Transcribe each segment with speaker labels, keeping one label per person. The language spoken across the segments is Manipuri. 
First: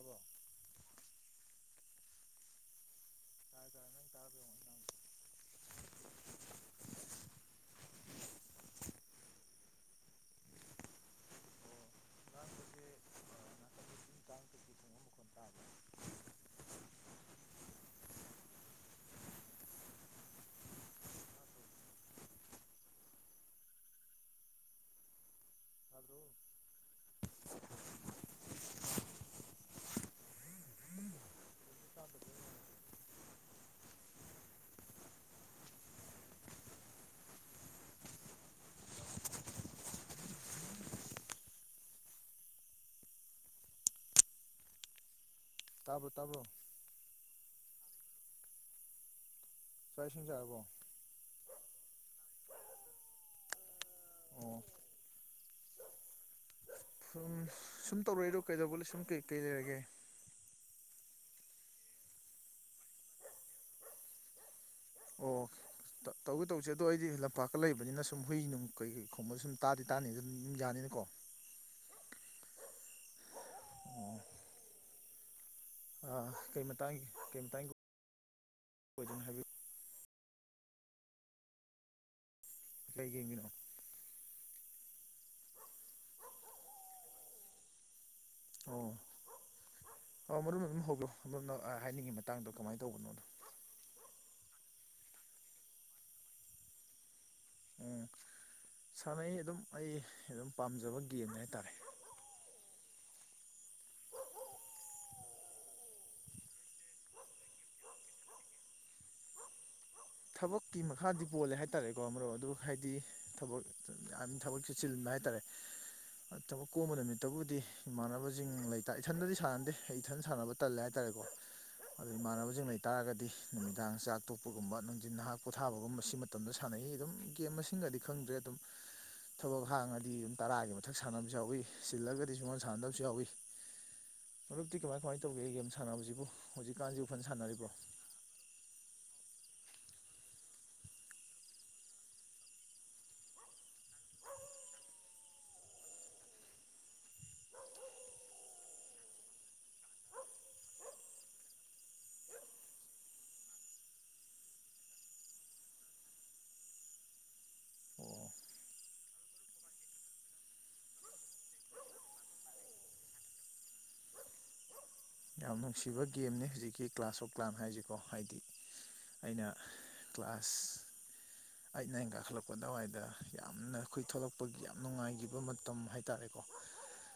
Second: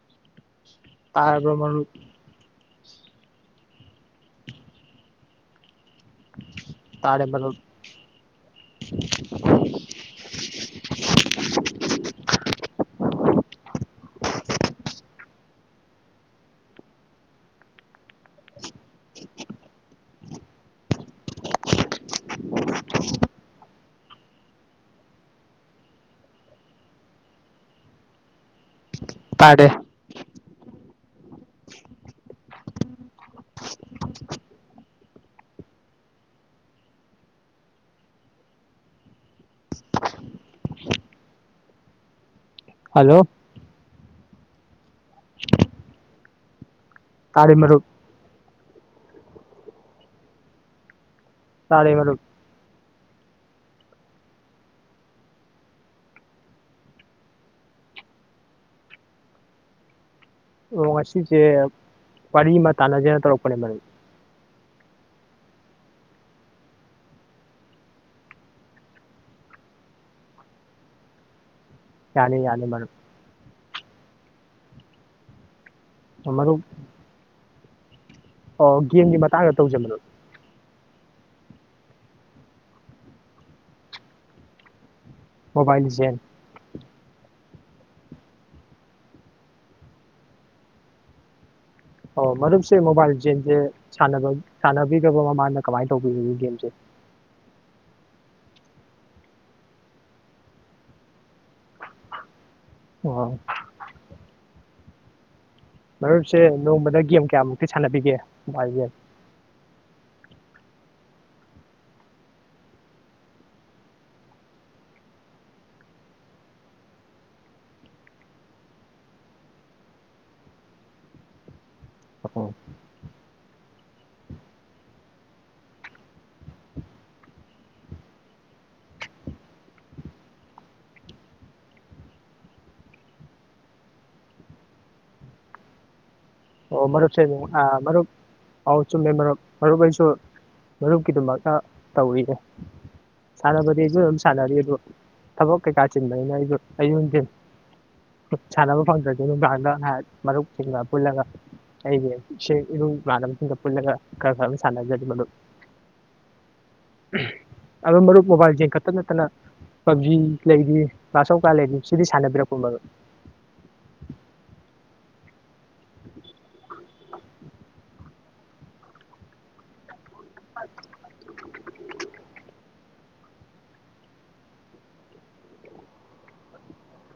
Speaker 1: ꯑꯣ
Speaker 2: ꯇꯥꯕ꯭ꯔ ꯃ
Speaker 1: ꯇꯥꯔꯦ ꯇꯥꯔꯦ ꯅꯪ ꯇꯥꯔꯕ ꯌꯦꯡꯉꯣ
Speaker 2: ꯇꯥꯔꯦꯕ [inaudible]
Speaker 1: ꯑꯩ ꯉꯥꯡꯕꯁꯦ ꯑꯣ ꯉꯥꯡꯕꯁꯦ ꯅꯥꯀꯟꯗ ꯇꯤꯡ ꯇꯥꯡ ꯀꯩꯀꯩ ꯈꯣꯡꯕ ꯃꯈꯣꯟ ꯇꯥꯕ꯭ꯔꯥ ꯇꯥꯗ꯭ꯔꯣ ꯇꯥꯗ꯭ꯔꯣ
Speaker 2: ꯄꯥꯔꯦ
Speaker 1: ꯎꯝ
Speaker 2: ꯍꯜꯂꯣ
Speaker 1: ꯇꯥꯕꯨꯣ ꯇꯥꯕꯨꯣ
Speaker 2: ꯇꯥꯂꯤꯃꯔꯨꯞ
Speaker 1: ꯁ꯭ꯋꯥꯏꯁꯤꯁꯤꯡꯖꯥꯔꯕꯣ
Speaker 2: ꯇꯥ ꯃꯔ
Speaker 1: ꯑꯣꯝ ꯁꯝ ꯁꯨꯝ ꯇꯧꯔꯛꯏꯗꯣ ꯀꯩꯗꯧꯕ ꯂꯩ ꯁꯨꯝ ꯀꯩꯀꯩ ꯂꯩꯔꯒꯦ
Speaker 2: ꯑꯣ ꯉꯁꯤꯁꯦ ꯋꯥꯔꯤ ꯑꯃ ꯇꯥꯟꯅꯖꯦꯅ ꯇꯧꯔꯛꯄꯅꯦ ꯃꯔꯝ
Speaker 1: ꯎꯝ ꯇꯧꯒꯦ ꯇꯧꯁꯦ ꯑꯗꯣ ꯑꯩꯗꯤ ꯂꯝꯄꯥꯛꯀ ꯂꯩꯕꯅꯤꯅ ꯁꯨꯝ ꯍꯨꯏ ꯅꯨꯡ ꯀꯩꯀꯩ ꯈꯣꯡꯕ ꯁꯨꯝ ꯇꯥꯗꯤ ꯇꯥꯅꯤ ꯑꯗꯨꯝ ꯌꯥꯅꯤꯅꯀꯣ
Speaker 2: ꯌꯥꯅꯤ ꯌꯥꯅꯤ ꯃꯔ
Speaker 1: ꯑꯣ ꯑꯥ
Speaker 2: ꯃꯔꯨꯞ
Speaker 1: ꯀꯩ ꯃꯇꯥꯡ ꯀꯩ ꯃꯇꯥꯡ
Speaker 2: ꯑꯣ ꯒꯦꯝꯒꯤ ꯃꯇꯥꯡꯗ ꯇꯧꯖꯕꯗꯣ
Speaker 1: ꯀꯩ ꯒꯦꯝꯒꯤꯅꯣ
Speaker 2: ꯃꯣꯕꯥꯏ ꯂꯥꯖꯦꯟ
Speaker 1: ꯑꯣ ꯑꯣ ꯃꯔꯨꯞ ꯑꯗꯨꯝ ꯍꯧꯔꯣꯝꯢ ꯍꯥꯏꯅꯤꯡꯉꯤ ꯃꯇꯥꯡꯗꯣ ꯀꯃꯥꯏꯅ ꯇꯧꯕꯅꯣꯗꯣ
Speaker 2: [unintelligible] ꯁꯅꯕ ꯁꯥꯟꯅꯕꯤꯗꯕ ꯃꯃꯅ ꯀꯃꯥꯏꯅ ꯇꯧꯕꯤꯔꯤ ꯒꯦꯝꯁꯦ
Speaker 1: ꯎꯝ ꯁꯥꯟꯅꯩ ꯑꯗꯨꯝ ꯑꯩ ꯑꯗꯨꯝ ꯄꯥꯝꯖꯕ ꯒꯦꯝꯅꯦ ꯍꯥꯏꯇꯥꯔꯦ
Speaker 2: ꯑꯣ ꯃꯔꯨꯞꯁꯦ ꯅꯣꯡꯃꯗ ꯒꯦꯝ ꯀꯌꯥꯃꯨꯛꯇꯤ ꯁꯥꯟꯅꯕꯤꯒꯦ ꯃꯣꯕꯥꯏꯜꯒ
Speaker 1: ꯊꯕꯛꯀꯤ ꯃꯈꯥꯗꯤ ꯄꯣꯜꯂꯦ ꯍꯥꯏꯇꯥꯔꯦꯀꯣ ꯃꯔꯨꯞ ꯑꯗꯨ ꯍꯥꯏꯗꯤ ꯊꯕꯛ ꯌꯥꯝ ꯊꯕꯛ ꯆꯤꯟꯕ ꯍꯥꯏꯇꯥꯔꯦ ꯊꯕꯛ ꯀꯣꯝꯕ ꯅꯨꯃꯤꯠꯇꯕꯨꯗꯤ ꯏꯃꯥꯟꯅꯕꯁꯤꯡ ꯂꯩꯇ ꯏꯊꯟꯗꯗꯤ ꯁꯥꯟꯅꯗꯦ ꯏꯊꯟ ꯁꯥꯟꯅꯕ ꯇꯜꯂꯦ ꯍꯥꯏꯇꯥꯔꯦꯀꯣ ꯑꯗꯨꯣ
Speaker 2: ꯑꯣ
Speaker 1: ꯏꯃꯥꯟꯅꯕꯁꯤꯡ ꯂꯩꯇꯥꯥꯔꯒꯗꯤ ꯅꯨꯃꯤꯗꯥꯡ ꯆꯥꯛ ꯇꯣꯛꯄꯒꯨꯝꯕ ꯍꯧꯖꯤ ꯅꯍꯥꯛ ꯄꯣꯊꯥꯕꯒꯨꯝ ꯁꯤ ꯃꯇꯝꯗ ꯁꯥꯟꯅꯩ ꯑꯗꯨꯝ ꯒꯦꯝ ꯃꯁꯤꯡꯒꯗꯤ ꯈꯪꯗ꯭ꯔꯦ ꯑꯗꯨꯝ ꯊꯕꯛ ꯍꯥꯡꯉꯗꯤ ꯑꯗꯨꯝ ꯇꯔꯥꯒꯤ ꯃꯊꯛ ꯁꯥꯟꯅꯕꯁꯨ ꯌꯥꯎꯏ ꯁꯤꯜꯂꯒꯗꯤ ꯁꯒꯣꯜ ꯁꯥꯟꯅꯗꯕꯁꯨ ꯌꯥꯎꯏ ꯃꯔꯨꯞꯤ ꯀꯃꯥꯏ ꯀꯃꯥꯏꯅ ꯇꯧꯒꯦ ꯒꯦꯝ ꯁꯥꯟꯅꯕꯁꯤꯕꯨ
Speaker 2: ꯑꯣ
Speaker 1: ꯍꯧꯖꯤꯛꯀꯥꯟꯁꯤꯕꯨ
Speaker 2: ꯃꯔꯨꯞ
Speaker 1: ꯐꯖꯅ
Speaker 2: ꯑ
Speaker 1: ꯁꯥꯟꯅꯔꯤꯕ꯭ꯔꯣ
Speaker 2: ꯃꯔꯨꯞ ꯄꯥꯎ ꯆꯨꯝꯃꯦ ꯃꯔꯨꯞ ꯃꯔꯨꯞ ꯑꯩꯁꯨ ꯃꯔꯨꯞꯀꯤꯗꯃꯛꯇ ꯇꯧꯏꯌꯦ ꯁꯥꯟꯅꯕꯗꯤ ꯑꯩꯁꯨ ꯑꯗꯨꯝ ꯁꯥꯟꯅꯔꯤ ꯑꯗꯨ ꯊꯕꯛ ꯀꯩꯀꯥ ꯆꯤꯟꯕꯅꯤꯅ ꯑꯩꯁꯨ ꯑꯩꯣꯟꯁꯤꯤꯟ ꯁꯥꯟꯅꯕ ꯐꯪꯗ꯭ꯔꯒꯦ ꯅꯨꯡꯗꯥꯡꯗ ꯉꯥꯏꯍꯥꯛ ꯃꯔꯨꯞꯁꯤꯡꯒ ꯄꯨꯜꯂꯒ ꯑꯩꯒꯤ ꯃꯥꯅꯁꯤꯡ ꯀ ꯄꯨꯂ ꯁꯥꯟꯅ ꯃꯗꯨ ꯑꯗꯨ
Speaker 1: ꯑꯣ
Speaker 2: ꯃꯔꯨꯞ ꯃꯣꯕꯥꯏꯜꯁꯤꯡ ꯈꯛꯇ ꯅꯠꯇꯅ ꯄꯞꯖꯤ ꯂꯩꯔꯤ ꯃꯥꯔꯁꯐ ꯀꯥꯔ ꯂꯩꯔꯤ ꯁꯤꯗꯤ ꯁꯥꯟꯅꯕꯤꯔꯛꯄ ꯃꯔ
Speaker 1: ꯌꯥꯝ ꯅꯨꯡꯁꯤꯕ ꯒꯦꯝꯅꯤ ꯍꯧꯖꯤꯛꯀꯤ ꯀ꯭ꯂꯥꯁ ꯑꯣꯐ ꯀ꯭ꯂꯥꯟ ꯍꯥꯏꯁꯤꯀꯣ ꯍꯥꯏꯗꯤ ꯑꯩꯅ ꯀ꯭ꯂꯥꯁ ꯑꯩꯅ ꯑꯩꯅ ꯀꯥꯈꯠꯂꯛꯄ ꯑꯗꯨꯋꯥꯏꯗ ꯌꯥꯝꯅ ꯑꯩꯈꯣꯏ ꯊꯣꯛꯂꯛꯄꯒꯤ ꯌꯥꯝ ꯅꯨꯡꯉꯥꯏꯈꯤꯕ ꯃꯇꯝ ꯍꯥꯏꯇꯥꯔꯦꯀꯣ
Speaker 2: [unintelligible]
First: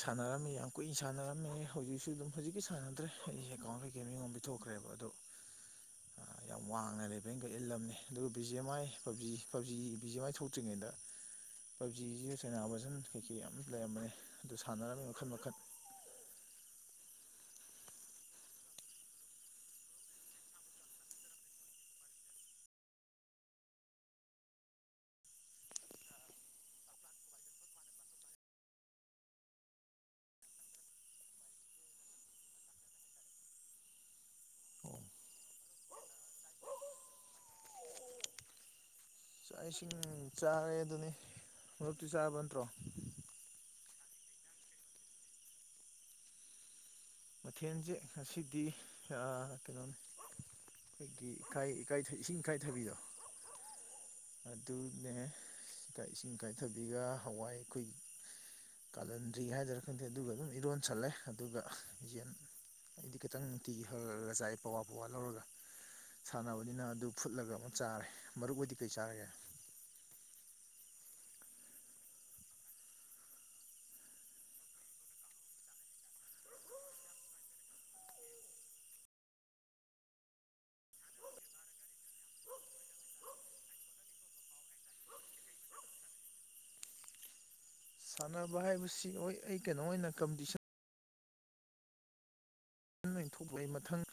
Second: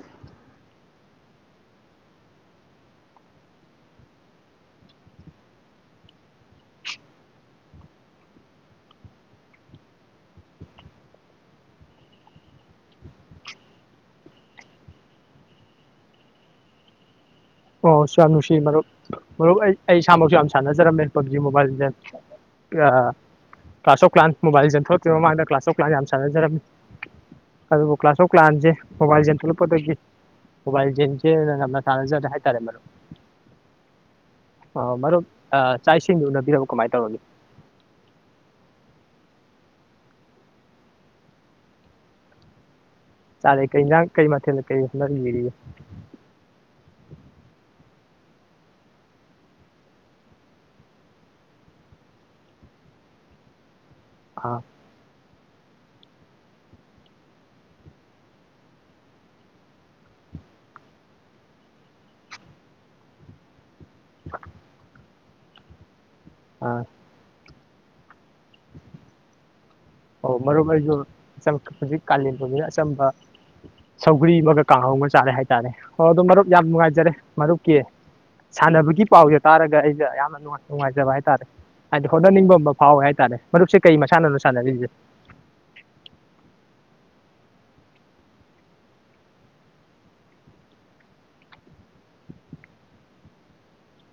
Speaker 1: ꯁꯥꯟꯅꯔꯝꯃꯤ ꯌꯥꯝ ꯀꯨꯏꯅ ꯁꯥꯟꯅꯔꯝꯃꯤ ꯍꯧꯖꯤꯛꯁꯨ ꯑꯗꯨꯝ ꯍꯧꯖꯤꯛꯀꯤ ꯁꯥꯟꯅꯗ꯭ꯔꯦ ꯑꯩꯁꯦ ꯑꯦꯀꯥꯎꯟ ꯀꯩꯀꯩ ꯃꯤꯡꯉꯣꯝ ꯄꯤꯊꯣꯛꯈ꯭ꯔꯦꯕ ꯑꯗꯣ
Speaker 2: [unintelligible]
Speaker 1: ꯌꯥꯝ ꯋꯥꯡꯅ ꯂꯩꯕꯩꯅꯒ ꯏꯜꯂꯝꯅꯤ ꯑꯗꯨꯒ ꯕꯤ ꯖꯤ ꯑꯦꯝ ꯑꯥꯏ ꯄꯖꯤ ꯄꯖꯤ ꯕꯤ ꯖꯤ ꯑꯦꯝ ꯑꯥꯏ ꯊꯣꯛꯇ꯭ꯔꯤꯉꯩꯗ ꯄꯕꯖꯤꯁꯨ ꯁꯅꯥꯕꯖꯟ ꯀꯩꯀꯩ ꯌꯥꯝ ꯂꯩꯔꯝꯕꯅꯦ ꯑꯗꯨ ꯁꯥꯟꯅꯔꯝꯃꯤ ꯃꯈꯜ ꯃꯈꯜ
Speaker 2: ꯑꯣꯁꯨ ꯌꯥꯝ ꯅꯨꯡꯁꯤ ꯃꯔꯨꯞ ꯃꯔꯨꯞ ꯑꯩ ꯑꯩ ꯏꯁꯥꯃꯛꯁꯨ ꯌꯥꯝ ꯁꯥꯟꯅꯖꯔꯝꯃꯦ ꯄꯕꯖꯤ ꯃꯣꯕꯥꯏꯜꯁꯦ ꯀ꯭ꯂꯥꯁ ꯑꯣꯐ ꯀ꯭ꯂꯥꯟ ꯃꯣꯕꯥꯏꯜꯁ ꯊꯣꯛꯇ꯭ꯔꯤ ꯃꯃꯥꯡꯗ ꯀ꯭ꯂꯥꯁ ꯑꯣꯐ ꯀ꯭ꯂꯥꯟ ꯌꯥꯝ ꯁꯥꯟꯅꯖꯔꯝꯃꯤ ꯑꯗꯨꯕꯨ ꯀ꯭ꯂꯥꯁꯃꯨꯛ ꯂꯥꯛꯑꯟꯁꯦ ꯃꯣꯕꯥꯏꯜꯁꯟ ꯊꯣꯛꯂꯛꯄꯗꯒꯤ ꯃꯣꯕꯥꯏꯜ [unintelligible] ꯇꯥꯟꯖꯔ ꯍꯥꯏ
Speaker 1: ꯑꯣ
Speaker 2: ꯃꯔꯨꯞ ꯆꯥꯛ ꯏꯁꯤꯡꯗꯨ ꯎꯅꯕꯤꯔꯕꯧ ꯀꯃꯥꯏ ꯇꯧꯔꯒꯦ
Speaker 1: ꯆꯥꯛ ꯏꯁꯤꯡ ꯆꯥꯔꯦ ꯑꯗꯨꯅꯤ ꯃꯔꯛꯇꯤ ꯆꯥꯕ ꯅꯠꯇ꯭ꯔꯣ
Speaker 2: ꯆꯥꯔꯦ ꯀꯩ ꯀꯩ ꯃꯊꯦꯜ ꯀꯔꯤ
Speaker 1: ꯃꯊꯦꯜꯁꯦ ꯉꯁꯤꯗꯤ ꯀꯩꯅꯣꯅꯤ ꯑꯩꯈꯣꯏꯒꯤ ꯏꯀꯥꯏ ꯏꯀꯥꯏ ꯏꯁꯤꯡ ꯏꯀꯥꯏꯊꯕꯤꯗꯣ
Speaker 2: ꯑꯥ
Speaker 1: ꯑꯗꯨ ꯏꯁꯤꯡ ꯀꯥꯏꯊꯕꯤꯒ ꯍꯋꯥꯏ ꯑꯩꯈꯣꯏ ꯀꯥꯂꯟꯗ꯭ꯔꯤ ꯍꯥꯏꯗꯅ ꯈꯪꯗꯦ ꯑꯗꯨꯒ ꯑꯗꯨꯝ ꯏꯔꯣꯟꯁꯜꯂꯦ ꯑꯗꯨꯒ ꯌꯦꯟ ꯑꯩꯗꯤ ꯈꯤꯇꯪ ꯅꯨꯡꯇꯤꯒꯤ ꯍꯜꯂꯒ ꯆꯥꯏ ꯄꯋꯥ ꯄꯋꯥ ꯂꯧꯔꯒ
Speaker 2: ꯑꯥ
Speaker 1: ꯁꯥꯟꯅꯕꯅꯤꯅ ꯑꯗꯨ ꯐꯨꯠꯂꯒ ꯑꯃꯨꯛ ꯆꯥꯔꯦ ꯃꯔꯨꯞ ꯑꯣꯏꯗꯤ ꯀꯩ ꯆꯥꯔꯒꯦ
Speaker 2: ꯑꯣ ꯃꯔꯨꯞ ꯑꯩꯁꯨ ꯍꯧꯖꯤꯛ ꯀꯥꯂꯦꯟ ꯐꯨꯝꯝꯕꯤꯅ ꯑꯆꯝꯕ ꯁꯧꯒ꯭ꯔꯤ ꯑꯃꯒ ꯀꯥꯡꯍꯧ ꯑꯃ ꯆꯥꯔꯦ ꯍꯥꯏꯇꯥꯔꯦ ꯑꯣ ꯑꯗꯨꯣ ꯃꯔꯨꯞ ꯌꯥꯝ ꯅꯨꯡꯉꯥꯏꯖꯔꯦ ꯃꯔꯨꯞꯀꯤ ꯁꯥꯟꯅꯕꯒꯤ ꯄꯥꯎꯁꯦ ꯇꯥꯔꯒ ꯑꯩꯁ ꯌꯥꯝꯅ ꯅꯨꯉꯥꯏ ꯅꯨꯡꯉꯥꯏꯖꯕ ꯍꯥꯏꯇꯥꯔꯦ ꯍꯥꯏꯗꯤ ꯍꯣꯠꯅꯅꯤꯡꯕ ꯑꯃ ꯐꯥꯎꯋꯦ ꯍꯥꯏꯇꯥꯔꯦ ꯃꯔꯨꯞꯁꯦ ꯀꯩ ꯃꯁꯥꯟꯅꯣ ꯁꯥꯟꯅꯔꯤꯁꯦ
Speaker 1: ꯁꯥꯟꯅꯕ ꯍꯥꯏꯕꯁꯤ ꯍꯣꯏ ꯑꯩ ꯀꯩꯅꯣ ꯑꯣꯏꯅ ꯀꯝꯄꯤꯇꯤꯁꯟ [unintelligible] ꯃꯊꯪ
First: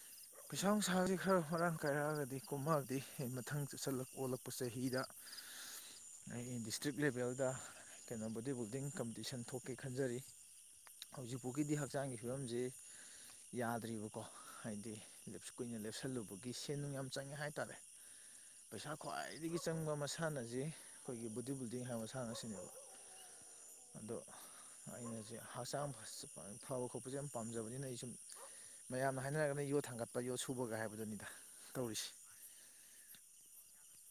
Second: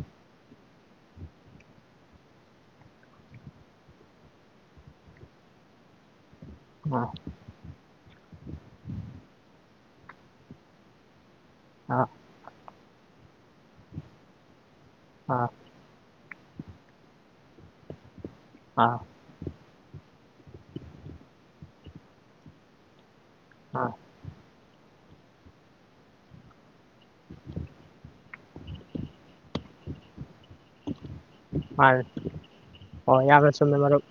Speaker 2: [inaudible]
Speaker 1: ꯄꯩꯁꯥ ꯅꯨꯡꯁꯥꯁꯤ ꯈꯔ ꯃꯔꯥꯡ ꯀꯥꯏꯔꯛꯑꯒꯗꯤ ꯀꯨꯝꯃꯛꯑꯗꯤ ꯑꯩ ꯃꯊꯪ ꯆꯂꯛ ꯑꯣꯜꯂꯛꯄ ꯆꯍꯤꯗ
Speaker 2: [unintelligible]
Speaker 1: ꯑꯩ ꯗꯤꯁꯇ꯭ꯔꯤꯛ
Speaker 2: ꯑꯥ
Speaker 1: ꯂꯦꯚꯦꯜꯗ ꯀꯩꯅꯣ ꯕꯣꯗꯤ ꯕꯤꯜꯗꯤꯡ ꯀꯝꯄꯤꯇꯤꯁꯟ ꯊꯣꯛꯀꯦ ꯈꯟꯖꯔꯤ ꯍꯧꯖꯤꯛꯐꯥꯎꯒꯤꯗꯤ
Speaker 2: ꯑꯥ
Speaker 1: ꯍꯛꯆꯥꯡꯒꯤ ꯐꯤꯕꯝꯁꯤ ꯌꯥꯗ꯭ꯔꯤꯕꯀꯣ ꯍꯥꯏꯗꯤ
Speaker 2: ꯑꯥ
Speaker 1: ꯂꯞꯁ ꯀꯨꯏꯅ ꯂꯦꯞꯁꯜꯂꯨꯕꯒꯤ ꯁꯦꯟ ꯅꯨꯡ ꯌꯥꯝ ꯆꯪꯉꯦ ꯍꯥꯏꯇꯥꯔꯦ
Speaker 2: [inaudible]
Speaker 1: ꯄꯩꯁꯥ ꯈ꯭ꯋꯥꯏꯗꯒꯤ ꯆꯪꯕ ꯃꯁꯥꯟꯅꯁꯤ ꯑꯩꯈꯣꯏꯒꯤ ꯕꯣꯗꯤ ꯕꯤꯜꯗꯤꯡ ꯍꯥꯏꯕ ꯃꯁꯥꯟꯅ ꯑꯁꯤꯅꯦꯕ
Speaker 2: ꯑꯥ
Speaker 1: ꯑꯗꯣ ꯑꯩꯅ ꯍꯧꯖꯤꯛ ꯍꯛꯆꯥꯡ ꯐꯕ ꯈꯣꯠꯄꯁꯦ ꯌꯥꯝ ꯄꯥꯝꯖꯕꯅꯤꯅ ꯑꯩ ꯁꯨꯝ ꯃꯌꯥꯝꯅ ꯍꯥꯏꯅꯔꯒꯅ ꯌꯣꯠ ꯊꯥꯡꯒꯠꯄ ꯌꯣꯠ ꯁꯨꯕꯒ ꯍꯥꯏꯕꯗꯨꯅꯤꯗ
Speaker 2: ꯃꯥꯅꯦ
Speaker 1: ꯇꯧꯔꯤꯁꯤ
Speaker 2: ꯍꯣ ꯌꯥꯝꯅ ꯆꯨꯝꯃꯦ ꯃꯔꯨꯞ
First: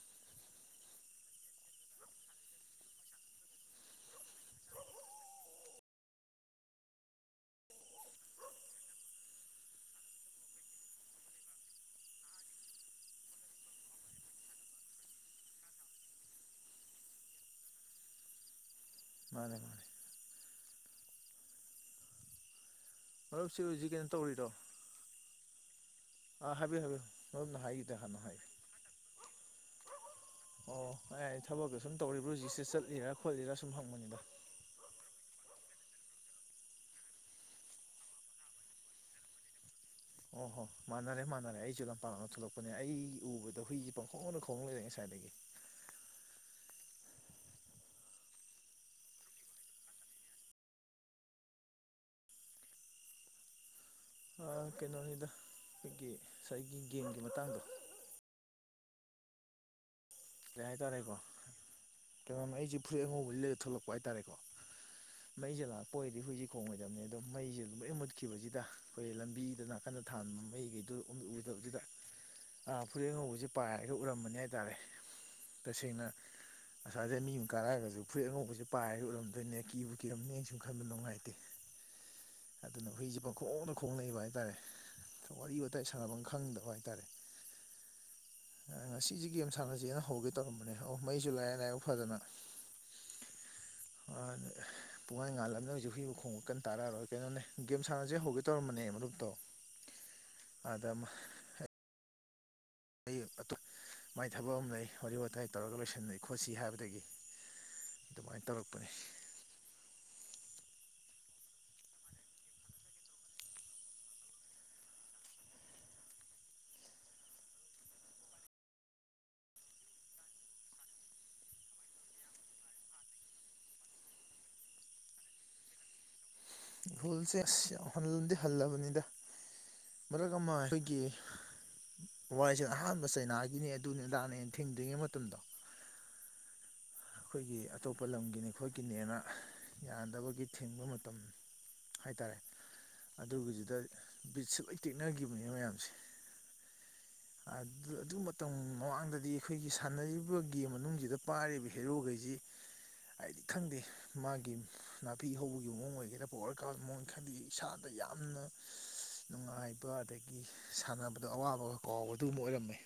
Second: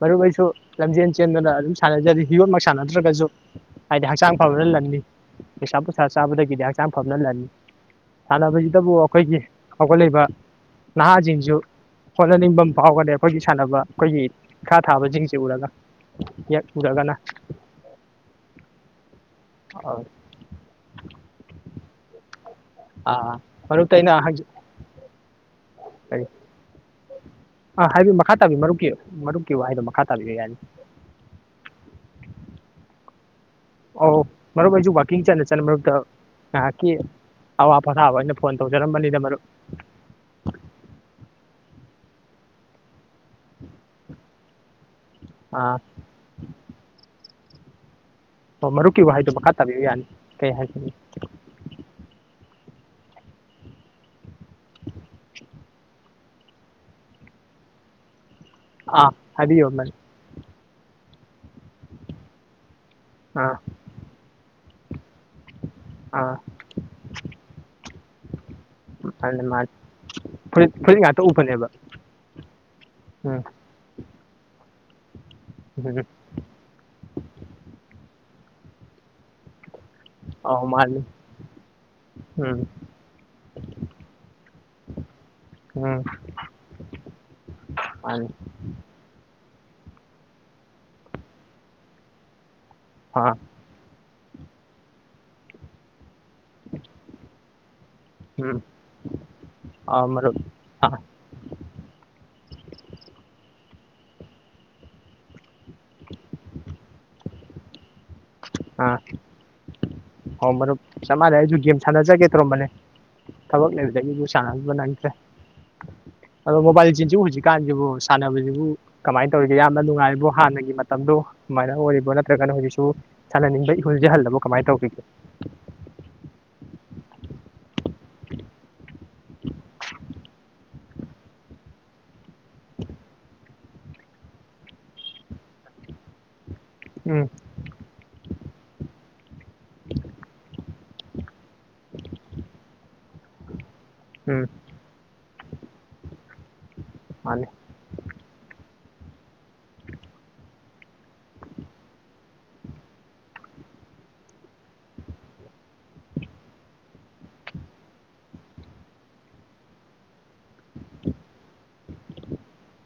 Speaker 2: ꯃꯔꯨꯞ ꯑꯩꯁꯨ ꯂꯝꯖꯦꯟ ꯆꯦꯟꯗꯨꯅ ꯑꯗꯨꯝ ꯁꯥꯟꯅꯖꯔꯤ ꯌꯣꯠꯃꯛ ꯁꯥꯟꯅꯗ꯭ꯔꯒꯁꯨ ꯍꯥꯏꯗꯤ ꯍꯛꯆꯥꯡ ꯐꯕꯅ ꯂꯟꯅꯤ ꯅꯤꯁꯥ ꯄꯨꯁꯥ ꯆꯥꯕꯗꯒꯤꯗꯤ ꯍꯛꯆꯥꯡ ꯐꯕꯅ ꯂꯅꯤ ꯁꯥꯟꯅꯕꯁꯤꯗꯕꯨ ꯑꯩꯈꯣꯏꯒꯤ ꯍꯧꯒꯠꯂꯛꯏꯕ ꯅꯍꯥꯁꯤꯡ ꯁꯨ ꯍꯣꯠꯅꯅꯤꯡꯕ ꯑꯃ ꯐꯥꯎꯒꯅꯤ ꯑꯩꯈꯣꯏꯒꯤ ꯁꯥꯟꯅꯕ ꯑꯩꯈꯣꯏꯒꯤ ꯏꯈꯥ ꯊꯥꯕꯁꯤꯡꯁꯤ ꯎꯔꯒ ꯌꯛꯎꯔꯒꯅ
Speaker 1: ꯃꯥꯅꯦ ꯃꯥꯅꯦ
Speaker 2: ꯑꯥ
Speaker 1: ꯃꯔꯨꯞꯁꯤ ꯍꯧꯖꯤꯛ
Speaker 2: ꯃꯔꯨꯞꯇ
Speaker 1: ꯀꯩꯅꯣ
Speaker 2: ꯑꯩꯅ ꯍꯪꯖ
Speaker 1: ꯇꯧꯔꯤꯗꯣ
Speaker 2: ꯀꯔꯤ
Speaker 1: ꯑꯥ ꯍꯥꯏꯕꯤꯌꯨ ꯍꯥꯏꯕꯤꯌꯨ ꯃꯔꯨꯞꯅ
Speaker 2: ꯑꯥ
Speaker 1: ꯍꯥꯏꯈꯤꯗ
Speaker 2: ꯍꯥꯏꯕꯤꯌꯨ
Speaker 1: ꯍꯥꯟꯅ ꯍꯥꯏꯌꯨ
Speaker 2: ꯃꯈꯥ ꯇꯥꯕꯤ ꯃꯔꯨꯞꯀꯤ ꯃꯔꯨꯞꯀꯤ ꯋꯥꯍꯩꯗꯣ ꯃꯈꯥ ꯇꯥꯕꯤꯕ ꯌꯥꯅꯤ
Speaker 1: ꯑꯣ ꯑꯩ ꯍꯥꯏ ꯊꯕꯛꯇꯀ ꯁꯨꯝ ꯇꯧꯔꯤꯕ꯭ꯔꯥ ꯍꯧꯖꯤꯛꯁꯦ ꯆꯠꯂꯤꯔꯥ ꯈꯣꯠꯂꯤꯔꯥ ꯁꯨꯝ ꯍꯪꯕꯅꯤꯗ
Speaker 2: ꯑꯧ ꯃꯔꯨꯞ ꯑꯩꯁꯨ ꯋꯥꯛꯀꯤꯡ ꯆꯠꯅ ꯆꯠ ꯃꯔꯨꯞꯇ ꯉꯥꯏꯍꯥꯛꯀꯤ ꯑꯋꯥ ꯄꯣꯊꯥꯕ ꯑꯩꯅ ꯐꯣꯟ ꯇꯧꯖꯔꯝꯕꯅꯤꯗ ꯃꯔꯨꯞ
Speaker 1: ꯑꯣ ꯍꯣ ꯃꯥꯟꯅꯔꯦ ꯃꯥꯟꯅꯔꯦ ꯑꯩꯁꯨ ꯂꯝꯄꯥꯛ ꯑꯃ ꯊꯣꯛꯂꯛꯄꯅꯦ ꯑꯩ ꯎꯕꯗ ꯍꯨꯏꯁꯦ ꯄꯥꯡꯈꯣꯡꯅ ꯈꯣꯡ ꯂꯩꯔꯦ ꯉꯁꯥꯏꯗꯒꯤ
Speaker 2: ꯑꯥ ꯑꯣ ꯃꯔꯨꯞꯀꯤ ꯋꯥꯍꯩꯗꯣ ꯃꯈꯥ ꯇꯥꯕꯤꯕ ꯌꯥꯅꯤ ꯀꯩ ꯍꯥꯏꯅꯤꯡ
Speaker 1: ꯑ ꯀꯩꯅꯣꯅꯤꯗ ꯑꯩꯈꯣꯏꯒꯤ ꯉꯁꯥꯏꯒꯤ ꯒꯦꯝꯒꯤ ꯃꯇꯥꯡꯗꯣ
Speaker 2: ꯑ ꯍꯥꯏꯕꯤꯌꯨ ꯃ
Speaker 1: ꯀꯩ ꯍꯥꯏꯇꯥꯔꯦꯀꯣ ꯀ ꯑꯩꯁꯦ ꯐꯨꯔꯤꯠ ꯑꯉꯧꯕ
Speaker 2: ꯑꯥ
Speaker 1: ꯂꯤꯠꯂ ꯊꯣꯛꯂꯛ ꯍꯥꯏꯇꯥꯔꯦꯀꯣ ꯃꯩꯁꯦ ꯂꯥꯛꯄ ꯑꯣꯏꯔꯗꯤ
Speaker 2: ꯑꯥ
Speaker 1: ꯍꯨꯏꯖꯤ ꯈꯣꯡꯉꯣꯏꯗꯝꯅꯤ ꯑꯗꯣ ꯃꯩꯁꯦ ꯑꯗꯨ ꯍꯦꯛ ꯃꯨꯠꯈꯤꯕꯁꯤꯗ ꯑꯩꯈꯣꯏ
Speaker 2: ꯃꯥꯅꯤ
Speaker 1: ꯂꯝꯕꯤꯗ
Speaker 2: ꯃꯥꯅꯤ
Speaker 1: ꯅꯥꯀꯟꯗ ꯊꯥꯟꯕ
Speaker 2: ꯐꯨꯔꯤꯠ
Speaker 1: ꯃꯩꯈꯩꯗꯨꯣ
Speaker 2: ꯐꯨꯔꯤꯠ ꯉꯥꯛꯇ ꯎꯕꯅꯦꯕ
Speaker 1: ꯎꯗꯕꯗꯨꯗꯥ ꯐꯨꯔꯤꯠ
Speaker 2: ꯎꯝ
Speaker 1: ꯑꯉꯧꯕꯁꯦ ꯄꯥꯏꯔ ꯍ ꯎꯔꯝꯕꯅꯤ ꯍꯥꯏꯇꯥꯔꯦ
Speaker 2: ꯎꯝ
Speaker 1: ꯇꯁꯦꯡꯅ ꯑꯁ꯭ꯏꯗ ꯃꯤ ꯑꯃ ꯀꯥꯔꯛꯑꯒꯁꯨ ꯐꯨꯔꯤꯠ ꯑꯉꯧꯕꯁꯦ ꯄꯥꯏꯔ ꯎꯔꯝꯗꯣꯏꯅꯦ ꯀꯤꯕꯨ ꯀꯤꯔꯝꯅꯦ ꯑꯩ ꯁꯨꯝ
Speaker 2: ꯑꯧ
Speaker 1: ꯈꯟꯕ
Speaker 2: ꯃꯥꯅꯤ
Speaker 1: ꯅꯨꯡꯉꯥꯏꯇꯦ
Speaker 2: ꯎꯝ
Speaker 1: ꯑꯗꯨꯅ ꯍꯨꯏꯖꯤ ꯄꯣꯡꯈꯣꯡꯗ ꯈꯣꯡ ꯂꯩꯕ ꯍꯥꯏꯇꯥꯔꯦ ꯋꯥꯔꯤ ꯋꯥꯋꯇꯥꯏ ꯁꯥꯟꯅꯕꯝ ꯈꯪꯗꯕ ꯍꯥꯏꯇꯥꯔꯦ
Speaker 2: ꯃꯅꯦ
Speaker 1: ꯑ ꯉꯁꯤꯁꯦ ꯒꯦꯝ ꯁꯥꯟꯅꯁꯤꯅ ꯍꯧꯒꯦ ꯇꯧꯔꯝꯕꯅꯦ ꯑꯣ ꯃꯩꯁꯨ ꯂꯥꯌꯦ ꯂꯥꯏꯕ ꯐꯗꯅ
Speaker 2: ꯍꯥꯥ
Speaker 1: ꯑ ꯄꯣꯉꯥꯟ ꯉꯥꯜꯂꯝꯅꯤꯅ ꯍꯧꯖꯤꯛ ꯍꯨꯏꯌꯨ ꯈꯣꯡꯕ ꯀꯟ ꯇꯥꯔꯛꯑꯔꯣꯏ ꯀꯩꯅꯣꯅꯦ ꯒꯦꯝ ꯁꯥꯟꯅꯁꯦ ꯍꯧꯒꯦ ꯇꯧꯔꯝꯕꯅꯦ ꯃꯔꯨꯞꯇꯣ
Speaker 2: ꯑ ꯃꯔꯨꯞ
Speaker 1: ꯑ ꯑꯗ
Speaker 2: ꯑꯥ
Speaker 1: ꯑꯃ ꯑꯩ ꯑꯇꯣ ꯃꯥꯏ ꯊꯕꯛ ꯑꯃ ꯂꯩ ꯋꯥꯔꯤ ꯋꯥꯇꯥꯏ ꯇꯧꯔꯒ ꯂꯣꯏꯁꯤꯟꯅ ꯈꯣꯠꯁꯤ ꯍꯥꯏꯕꯗꯒꯤ ꯑꯗꯨꯃꯥꯏꯅ ꯇꯧꯔꯛꯄꯅꯤ
Speaker 2: ꯍꯣ ꯃꯔꯨꯞ ꯆꯞ ꯃꯥꯟꯅꯩ ꯑꯩꯁꯨ ꯒꯦꯝ ꯁꯥꯟꯅꯖꯒꯦ ꯇꯧꯔꯝꯕꯅꯦ ꯊꯕꯛ ꯂꯩꯕꯗꯒꯤꯗꯤ ꯁꯥꯟꯅꯔꯤꯕ ꯅꯪꯁꯤ ꯑꯗꯨ ꯃꯣꯕꯥꯏꯜ ꯔꯤꯖ°ꯁꯤꯕꯨ ꯍꯧꯖꯤ ꯀꯥꯟꯕꯨ ꯁꯅꯥꯕꯁꯤꯕꯨ ꯀꯃꯥꯏꯅꯥ ꯇꯧꯔꯤꯒꯦ ꯌꯥꯝꯅ ꯅꯨꯡꯉꯥꯏꯔꯤꯕꯣ ꯍꯥꯟꯅꯒꯤ ꯃꯇꯝꯗꯣ ꯑꯗꯨꯨꯃꯥꯏꯅꯥ ꯑꯣꯏꯔꯤꯕ꯭ꯔꯣ ꯅꯠꯇ꯭ꯔꯒꯅꯥ ꯍꯧꯖꯤꯛꯁꯨ ꯁꯥꯟꯅꯅꯤꯡꯕꯒꯤ ꯏꯍꯨꯜꯖꯤ ꯍꯟꯔꯕꫭ ꯀꯃꯥꯏꯅ ꯇꯧꯔꯤꯒꯦ
Speaker 1: ꯏꯍꯨꯜꯁꯦ ꯑꯥꯁ ꯌꯥꯝꯅ ꯍꯜꯗꯤ ꯍꯜꯂꯕꯅꯤꯗꯥ ꯃꯔꯛ ꯑꯃ ꯑꯩꯈꯣꯏꯒꯤ꯫ ꯃꫭꯕꯥꯏꯔꯤꯖ°ꯟ ꯑꯍꯥꯟꯕ ꯆꯩꯅꯥꯒꯤꯅꯦ ꯑꯗꯨꯅꯤ ꯑꯗꯥꯥꯛꯅ ꯑꯩꯅ ꯊꯦꯡꯗ꯭ꯔꯤꯉꯩ ꯃꯇꯝꯗꯣ꯫
Speaker 2: ꯎꯝ
Speaker 1: ꯑꯩꯈꯣꯏꯒꯤ ꯑꯇꯣꯞꯄꯥ ꯂꯝꯒꯤꯅꯤ ꯈꯣꯠꯈꯤꯅꯦꯅ ꯌꯥꯗꯕꯒꯤ ꯊꯤꯡꯕ ꯃꯇꯝ ꯍꯥꯏꯇꯥꯔꯦ ꯑꯗꯨꯒꯤꯗꯨꯗ
Speaker 2: ꯎꯝ
Speaker 1: ꯕꯤꯠꯁꯨ ꯂꯣꯏ ꯇꯦꯛꯅꯒꯤꯕꯅꯦ ꯃꯌꯥꯝꯁꯦ
Speaker 2: ꯍ
Speaker 1: ꯑꯥ ꯑꯗꯨ ꯃꯇꯝ ꯃꯃꯥꯡꯗꯗꯤ ꯑꯩꯈꯣꯏꯒꯤ ꯁꯥꯟꯅꯔꯤꯕ ꯒꯦꯝ ꯃꯅꯨꯡꯁꯤꯗ ꯄꯥꯏꯔꯤꯕ ꯍꯦꯔꯣ ꯒꯩꯁꯤ꯫ ꯍꯥꯏꯗꯤ ꯈꯪꯗꯦ ꯃꯥꯒꯤ ꯅꯥꯄꯤ ꯍꯧꯕꯒꯤ ꯃꯑꯣꯡꯕꯨ ꯑꯣꯏꯒꯦꯔꯥ꯫ ꯄꯥꯋꯔ ꯀꯥꯞꯄꯩ ꯃꯣꯟ ꯈꯗꯤ ꯏꯁꯥꯗ ꯌꯥꯝꯅ ꯅꯨꯡꯉꯥꯏꯕ ꯑꯗꯥꯒꯤ ꯁꯥꯟꯅꯕꯗꯥ ꯑꯋꯥꯕꯒꯥ ꯀꯥꯎꯕꯗꯨꯨꯝꯕ ꯑꯣꯏꯔꯝꯃꯦ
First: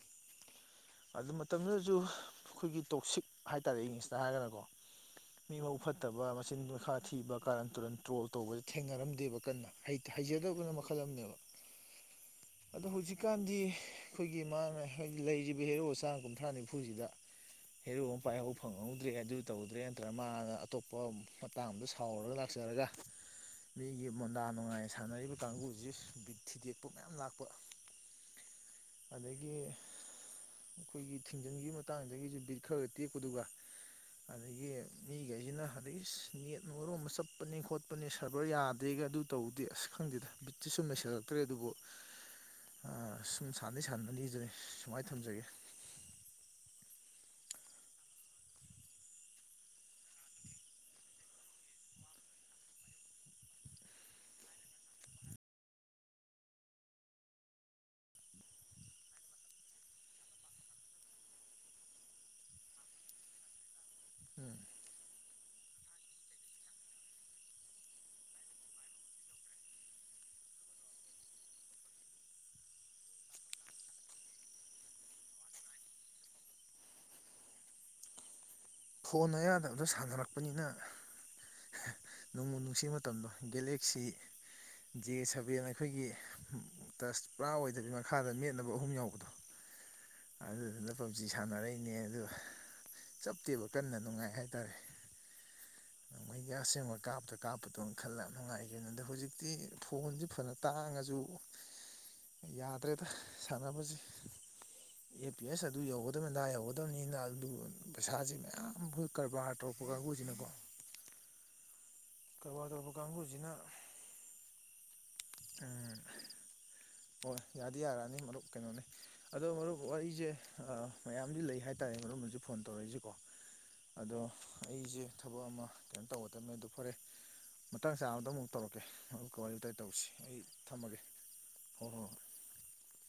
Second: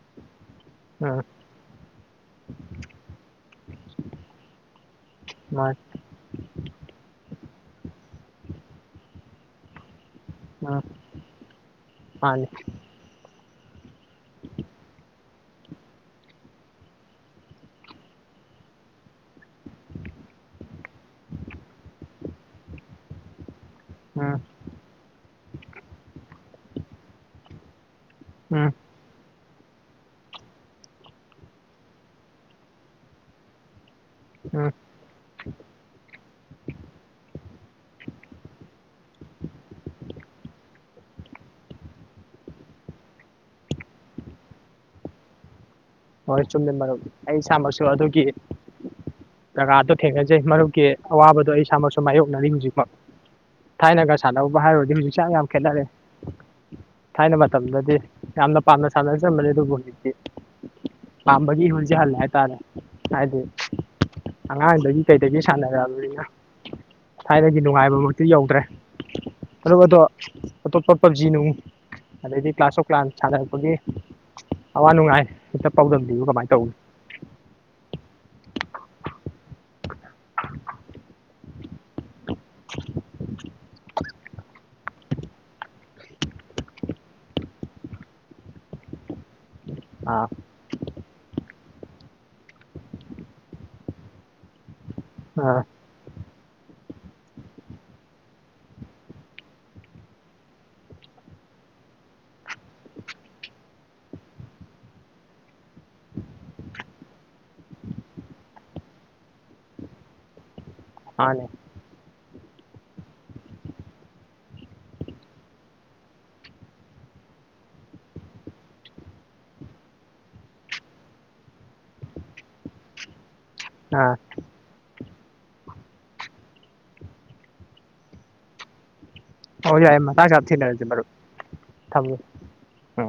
Speaker 2: ꯎꯝ
Speaker 1: ꯑꯗꯨ ꯃꯇꯝꯗꯨꯗꯁꯨ ꯑꯩꯈꯣꯏꯒꯤ ꯇꯣꯛꯁꯤꯛ ꯍꯥꯏꯇꯥꯔꯦ ꯏꯪꯂꯤꯁꯇꯒꯥ ꯍꯥꯏꯔꯒꯅꯀꯣ꯫ ꯃꯤ
Speaker 2: ꯃꯥꯅꯤ
Speaker 1: ꯃꯕꯨꯛ ꯐꯠꯇꯕ ꯃꯆꯤꯟ ꯃꯈꯈꯥ ꯊꯤꯕ ꯀꯥꯔꯟ ꯇꯨꯔꯟ ꯇ꯭ꯔꯣꯜ ꯇꯧꯕꯥ ꯇꯧꯕꯗꯤ ꯊꯦꯡꯅꯔꯝꯗꯦꯕꯥ ꯀꯟꯅ ꯍꯩꯖꯗꯕꯅꯥ
Speaker 2: ꯎꯝ
Speaker 1: ꯃꯈꯜ ꯑꯃꯅꯦꯕꯥ꯫
Speaker 2: ꯃꯥꯅꯤ
Speaker 1: ꯑꯗꯣ ꯍꯧꯖꯤꯛꯀꯥꯟꯗꯤ ꯑꯩꯈꯣꯏꯒꯤ ꯃꯥꯅꯥ ꯂꯩꯔꯤꯕꯥ ꯍꯦꯔꯣ ꯆꯥꯝ ꯀꯨꯟꯊ꯭ꯔꯥ ꯅꯤꯐꯨꯁꯤꯗꯥ꯫ ꯍꯦꯔꫭ ꯑꯃ ꯄꯥꯏꯍꯧ ꯐꯪꯍꯧꯗ꯭ꯔꯦ ꯑꯗꯨ ꯇꯧꯗ꯭ꯔꯦ ꯅꯠꯇ꯭ꯔꯒ ꯃꯥꯅ ꯑꯇꯣꯞꯄꯥ꯫ ꯃꯇꯥꯡꯗꯨꯗꯥ ꯁꯥꯎꯔꯒ ꯂꯥꯛꯆꯔꯒꯥ ꯃꯤꯒꯤ
Speaker 2: ꯎꯝ
Speaker 1: ꯃꯣꯟꯗꯥ ꯅꯨꯡꯉꯥꯏꯅ ꯁꯥꯟꯅꯔꯤꯕꯥ ꯀꯥꯡꯕꯨꯁꯤꯕꯤ ꯕꯤꯠꯊꯨꯗꯦꯛꯄꯥ ꯃꯌꯥꯝ ꯂꯥꯛꯄꯥ
Speaker 2: ꯎꯝ
Speaker 1: ꯑꯗꯥꯒꯤ꯫ ꯑꯩꯈꯣꯏꯒꯤ ꯊꯤꯡꯖꯤꯟ ꯈꯤꯕꯩ ꯃꯇꯥꯡꯗꯥꯁꯨ ꯕꯤꯠ ꯈꯔꯒ ꯇꯦꯛꯄꯒꯥ ꯑꯗꯒꯤ
Speaker 2: ꯎꯝ
Speaker 1: ꯃꯤ ꯈꯩꯁꯤꯅ ꯑꯗꯩ ꯅꯦꯠ ꯃꯔꫭꯟ ꯑꯃ ꯆꯠꯄꯅꯤ ꯈꯣꯠꯄꯅ° ꯄꯅ° ꯁꯔꯕꯔ ꯌꯥꯗꯦꯒ ꯑꯗꯨ ꯇꯧꯗꯦ ꯑꯁ ꯈꯪꯗꯦꯗ ꯕꯤꯠꯁꯤ ꯁꯨꯝ ꯂꯩꯁꯤꯟꯔꯛꯇ꯭ꯔꯦ ꯑꯗꯨꯕꯨ ꯑꯥꯥ ꯁꯥꯟꯗꯤ ꯁꯥꯟꯅꯔꯤ ꯗꯨꯅꯤ ꯁꯨꯃꯥꯏꯅ ꯊꯝꯖꯒꯦ꯫
Speaker 2: ꯍꯣꯏ ꯆꯨꯝꯃꯤ ꯃꯔꯨꯞ ꯑꯩ ꯏꯁꯃꯛꯁꯨ ꯑꯗꯨꯒꯤ ꯖꯒꯥꯗꯣ ꯊꯦꯡꯅꯖꯩ ꯃꯔꯨꯞꯀꯤ ꯑꯋꯥꯕꯗꯣ ꯑꯩ ꯏꯁꯥꯃꯛꯁꯨ ꯃꯥꯏꯌꯣꯛꯅꯔꯤ ꯍꯧꯖꯤꯛ ꯁꯨ꯫ ꯊꯥꯏꯅꯒ ꯁꯥꯟꯅꯔꯨꯕꯥ ꯍꯥꯏꯔꯨꯔꯗꯤ ꯍꯧꯖꯤꯛꯁꯤ ꯌꯥꯝ ꯈꯦꯠꯅꯔꯦ ꯊꯥꯏꯅꯥ ꯃꯇꯝꯗꯨꯗꯤ ꯌꯥꯝꯅ ꯄꯥꯝꯅ ꯁꯥꯟꯅꯖꯔꯝꯕꯅꯤ ꯑꯗꯨꯕꯨ ꯍꯧꯖꯤꯛꯇꯤ,,, ꯄꯥꯝꯕꯒꯤ ꯏꯍꯨꯜꯁꯤ ꯍꯜꯂꯦ ꯍꯥꯏꯇꯥꯔꯦ ꯍꯥꯏꯕꯗꯤ
Speaker 1: ꯎꯝ
Speaker 2: ꯑꯉꯥꯡꯗꯒꯤ ꯀꯩꯗꯒꯤ ꯁꯥꯟꯅ ꯔꯛꯑꯕꯅꯤꯅꯥ ꯊꯥꯏꯅꯒꯤ ꯅꯨꯡꯉꯥꯏꯕꯤꯃꯛꯇꯤ ꯌꯧꯗ꯭ꯔꯦ ꯃꯔꯨꯞ ꯑꯗꯣ ꯑꯇꯣꯄꯥ ꯄꯖꯤ ꯅꫭꯡ ꯑꯗꯩꯗꯤ ꯀ꯭ꯂꯥꯁ ꯁꯣꯛ ꯀ꯭ꯂꯥꯟ ꯁꯥꯟꯅꯔꯛꯄꯒꯤ ꯑꯋꯥ ꯅꯨꯡꯉꯥꯏ ꯍꯈꯤꯇꯥ ꯄ꯭ꯔꯥꯎꯗꯝꯕꯥꯌꯨ ꯀꯃꯥꯏꯅ ꯇꯧꯒꯅꯤ
Speaker 1: ꯐꯣꯟ ꯑꯌꯥꯗꯕꯗꯥ ꯁꯥꯟꯅꯔꯛ ꯄꯅꯤꯅꯥ꯫ ꯍꯥ ꯅꯣꯡꯕꯨ ꯅꯨꯡꯁꯤ ꯃꯇꯝꯗꯣ ꯒꯦꯂꯦꯛꯁꯤ ꯖꯦ ꯁꯕꯦꯟ ꯑꯩꯈꯣꯏꯒꯤꯗꯤ ꯍꯨ꯫ ꯇꯔꯁ ꯄꯨꯔꯥ ꯑꯣꯏꯗꯕꯤ ꯃꯈꯥꯗ ꯃꯦꯠꯅꯕ ꯑꯍꯨꯝ ꯌꯥꯎꯕꯤꯗꯣ꯫
Speaker 2: ꯑꯥ
Speaker 1: ꯑꯗꯨꯒꯤꯗꯅ ꯄꯞꯖꯤ ꯁꯥꯟꯅꯔꯛꯏꯅꯦ ꯑꯗꯨꯒꯥ ꯆꯞꯇꯦꯕ ꯀꯟꯅꯥ ꯅꯨꯡꯉꯥꯏ ꯍꯥꯏꯇꯥꯔꯦ
Speaker 2: ꯍꯥꯥꯥ
Speaker 1: ꯑꯩꯗꯤ ꯑꯁꯦꯡꯕꯥ ꯀꯥꯞꯇ ꯀꯥꯞꯄꯗꯣꯅ ꯈꯜꯂ ꯅꯨꯡꯉꯥꯏꯈꯤ ꯑꯗꯣ ꯍꯧꯖꯤꯛꯇꯤ ꯐꯣꯟꯁꯤ ꯐꯅꯥ ꯍꯅꯥ ꯇꯥꯡꯉꯁꯨ ꯌꯥꯗ꯭ꯔꯦꯗꯥ ꯁꯥꯟꯅꯕꯁꯤ ꯑꯦ ꯄꯤ ꯑꯦꯁ ꯑꯗꯨ ꯌꯧꯒꯗꯕꯅꯤ ꯑꯗꯥ ꯌꯧꯒꯗꯕꯅꯤꯅ ꯑꯗꯨ ꯄꯩꯁꯥꯁꯤ ꯃꯌꯥꯝ ꯑꯩꯈꯣꯒꯤ ꯀꯔꯕꯥꯔ ꯇꯧꯔꯛꯄꯥ ꯑꯩꯈꯣꯏꯁꯤꯅꯀꯣ꯫
Speaker 2: ꯃꯥꯟꯅꯤ
Speaker 1: ꯀꯔꯕꯥ ꯇꯧꯔꯛꯄꯥ ꯀꯥꯡꯕꯨꯁꯤꯅ ꯎꯝꯝ ꯍꯣꯏ ꯌꯥꯗꯤ ꯌꯥꯔꯑꯅꯤ ꯃꯔꯨꯞ ꯀꯩꯅꯣꯅꯤ꯫ ꯑꯗꯣ ꯃꯔꯨꯞ ꯋꯥꯔꯤꯁꯦ ꯃꯌꯥꯝꯗꯤ ꯂꯩ ꯍꯥꯏꯇꯥꯔꯦ ꯃꯔꯨꯞꯅꯁꯨ ꯐꯣꯟ ꯇꯧꯔꯛꯏꯁꯦꯀꯣ꯫
Speaker 2: ꯑꯥ
Speaker 1: ꯑꯗꯣ ꯑꯩꯁꯤ ꯊꯕꯛ ꯑꯃ ꯀꯩꯅꯣ ꯇꯧꯒꯗꯕꯅꯤꯅ ꯑꯗꯨ ꯐꯔꯦ ꯃꯇꯥꯡ ꯆꯥꯕꯗꯥ ꯑꯃꯨꯛ ꯇꯧꯔꯛꯀꯦ ꯑꯗꯨꯒꯥ ꯋꯥꯔꯤ ꯋꯥꯇꯥꯏ
Speaker 2: ꯍꯣꯏ ꯌꯥꯏ
Speaker 1: ꯇꯧꯁꯤ
Speaker 2: ꯃꯇꯥꯡ
Speaker 1: ꯑꯩ
Speaker 2: ꯆꯥ ꯊꯦꯡꯅꯔꯁꯤ
Speaker 1: ꯊꯝꯃꯒꯦ
Speaker 2: ꯃꯔꯨꯞ
Speaker 1: ꯍꯣꯏ ꯍꯣꯏ ꯍꯣꯏ꯫
Speaker 2: ꯊꯝꯃꯦ ꯑꯥ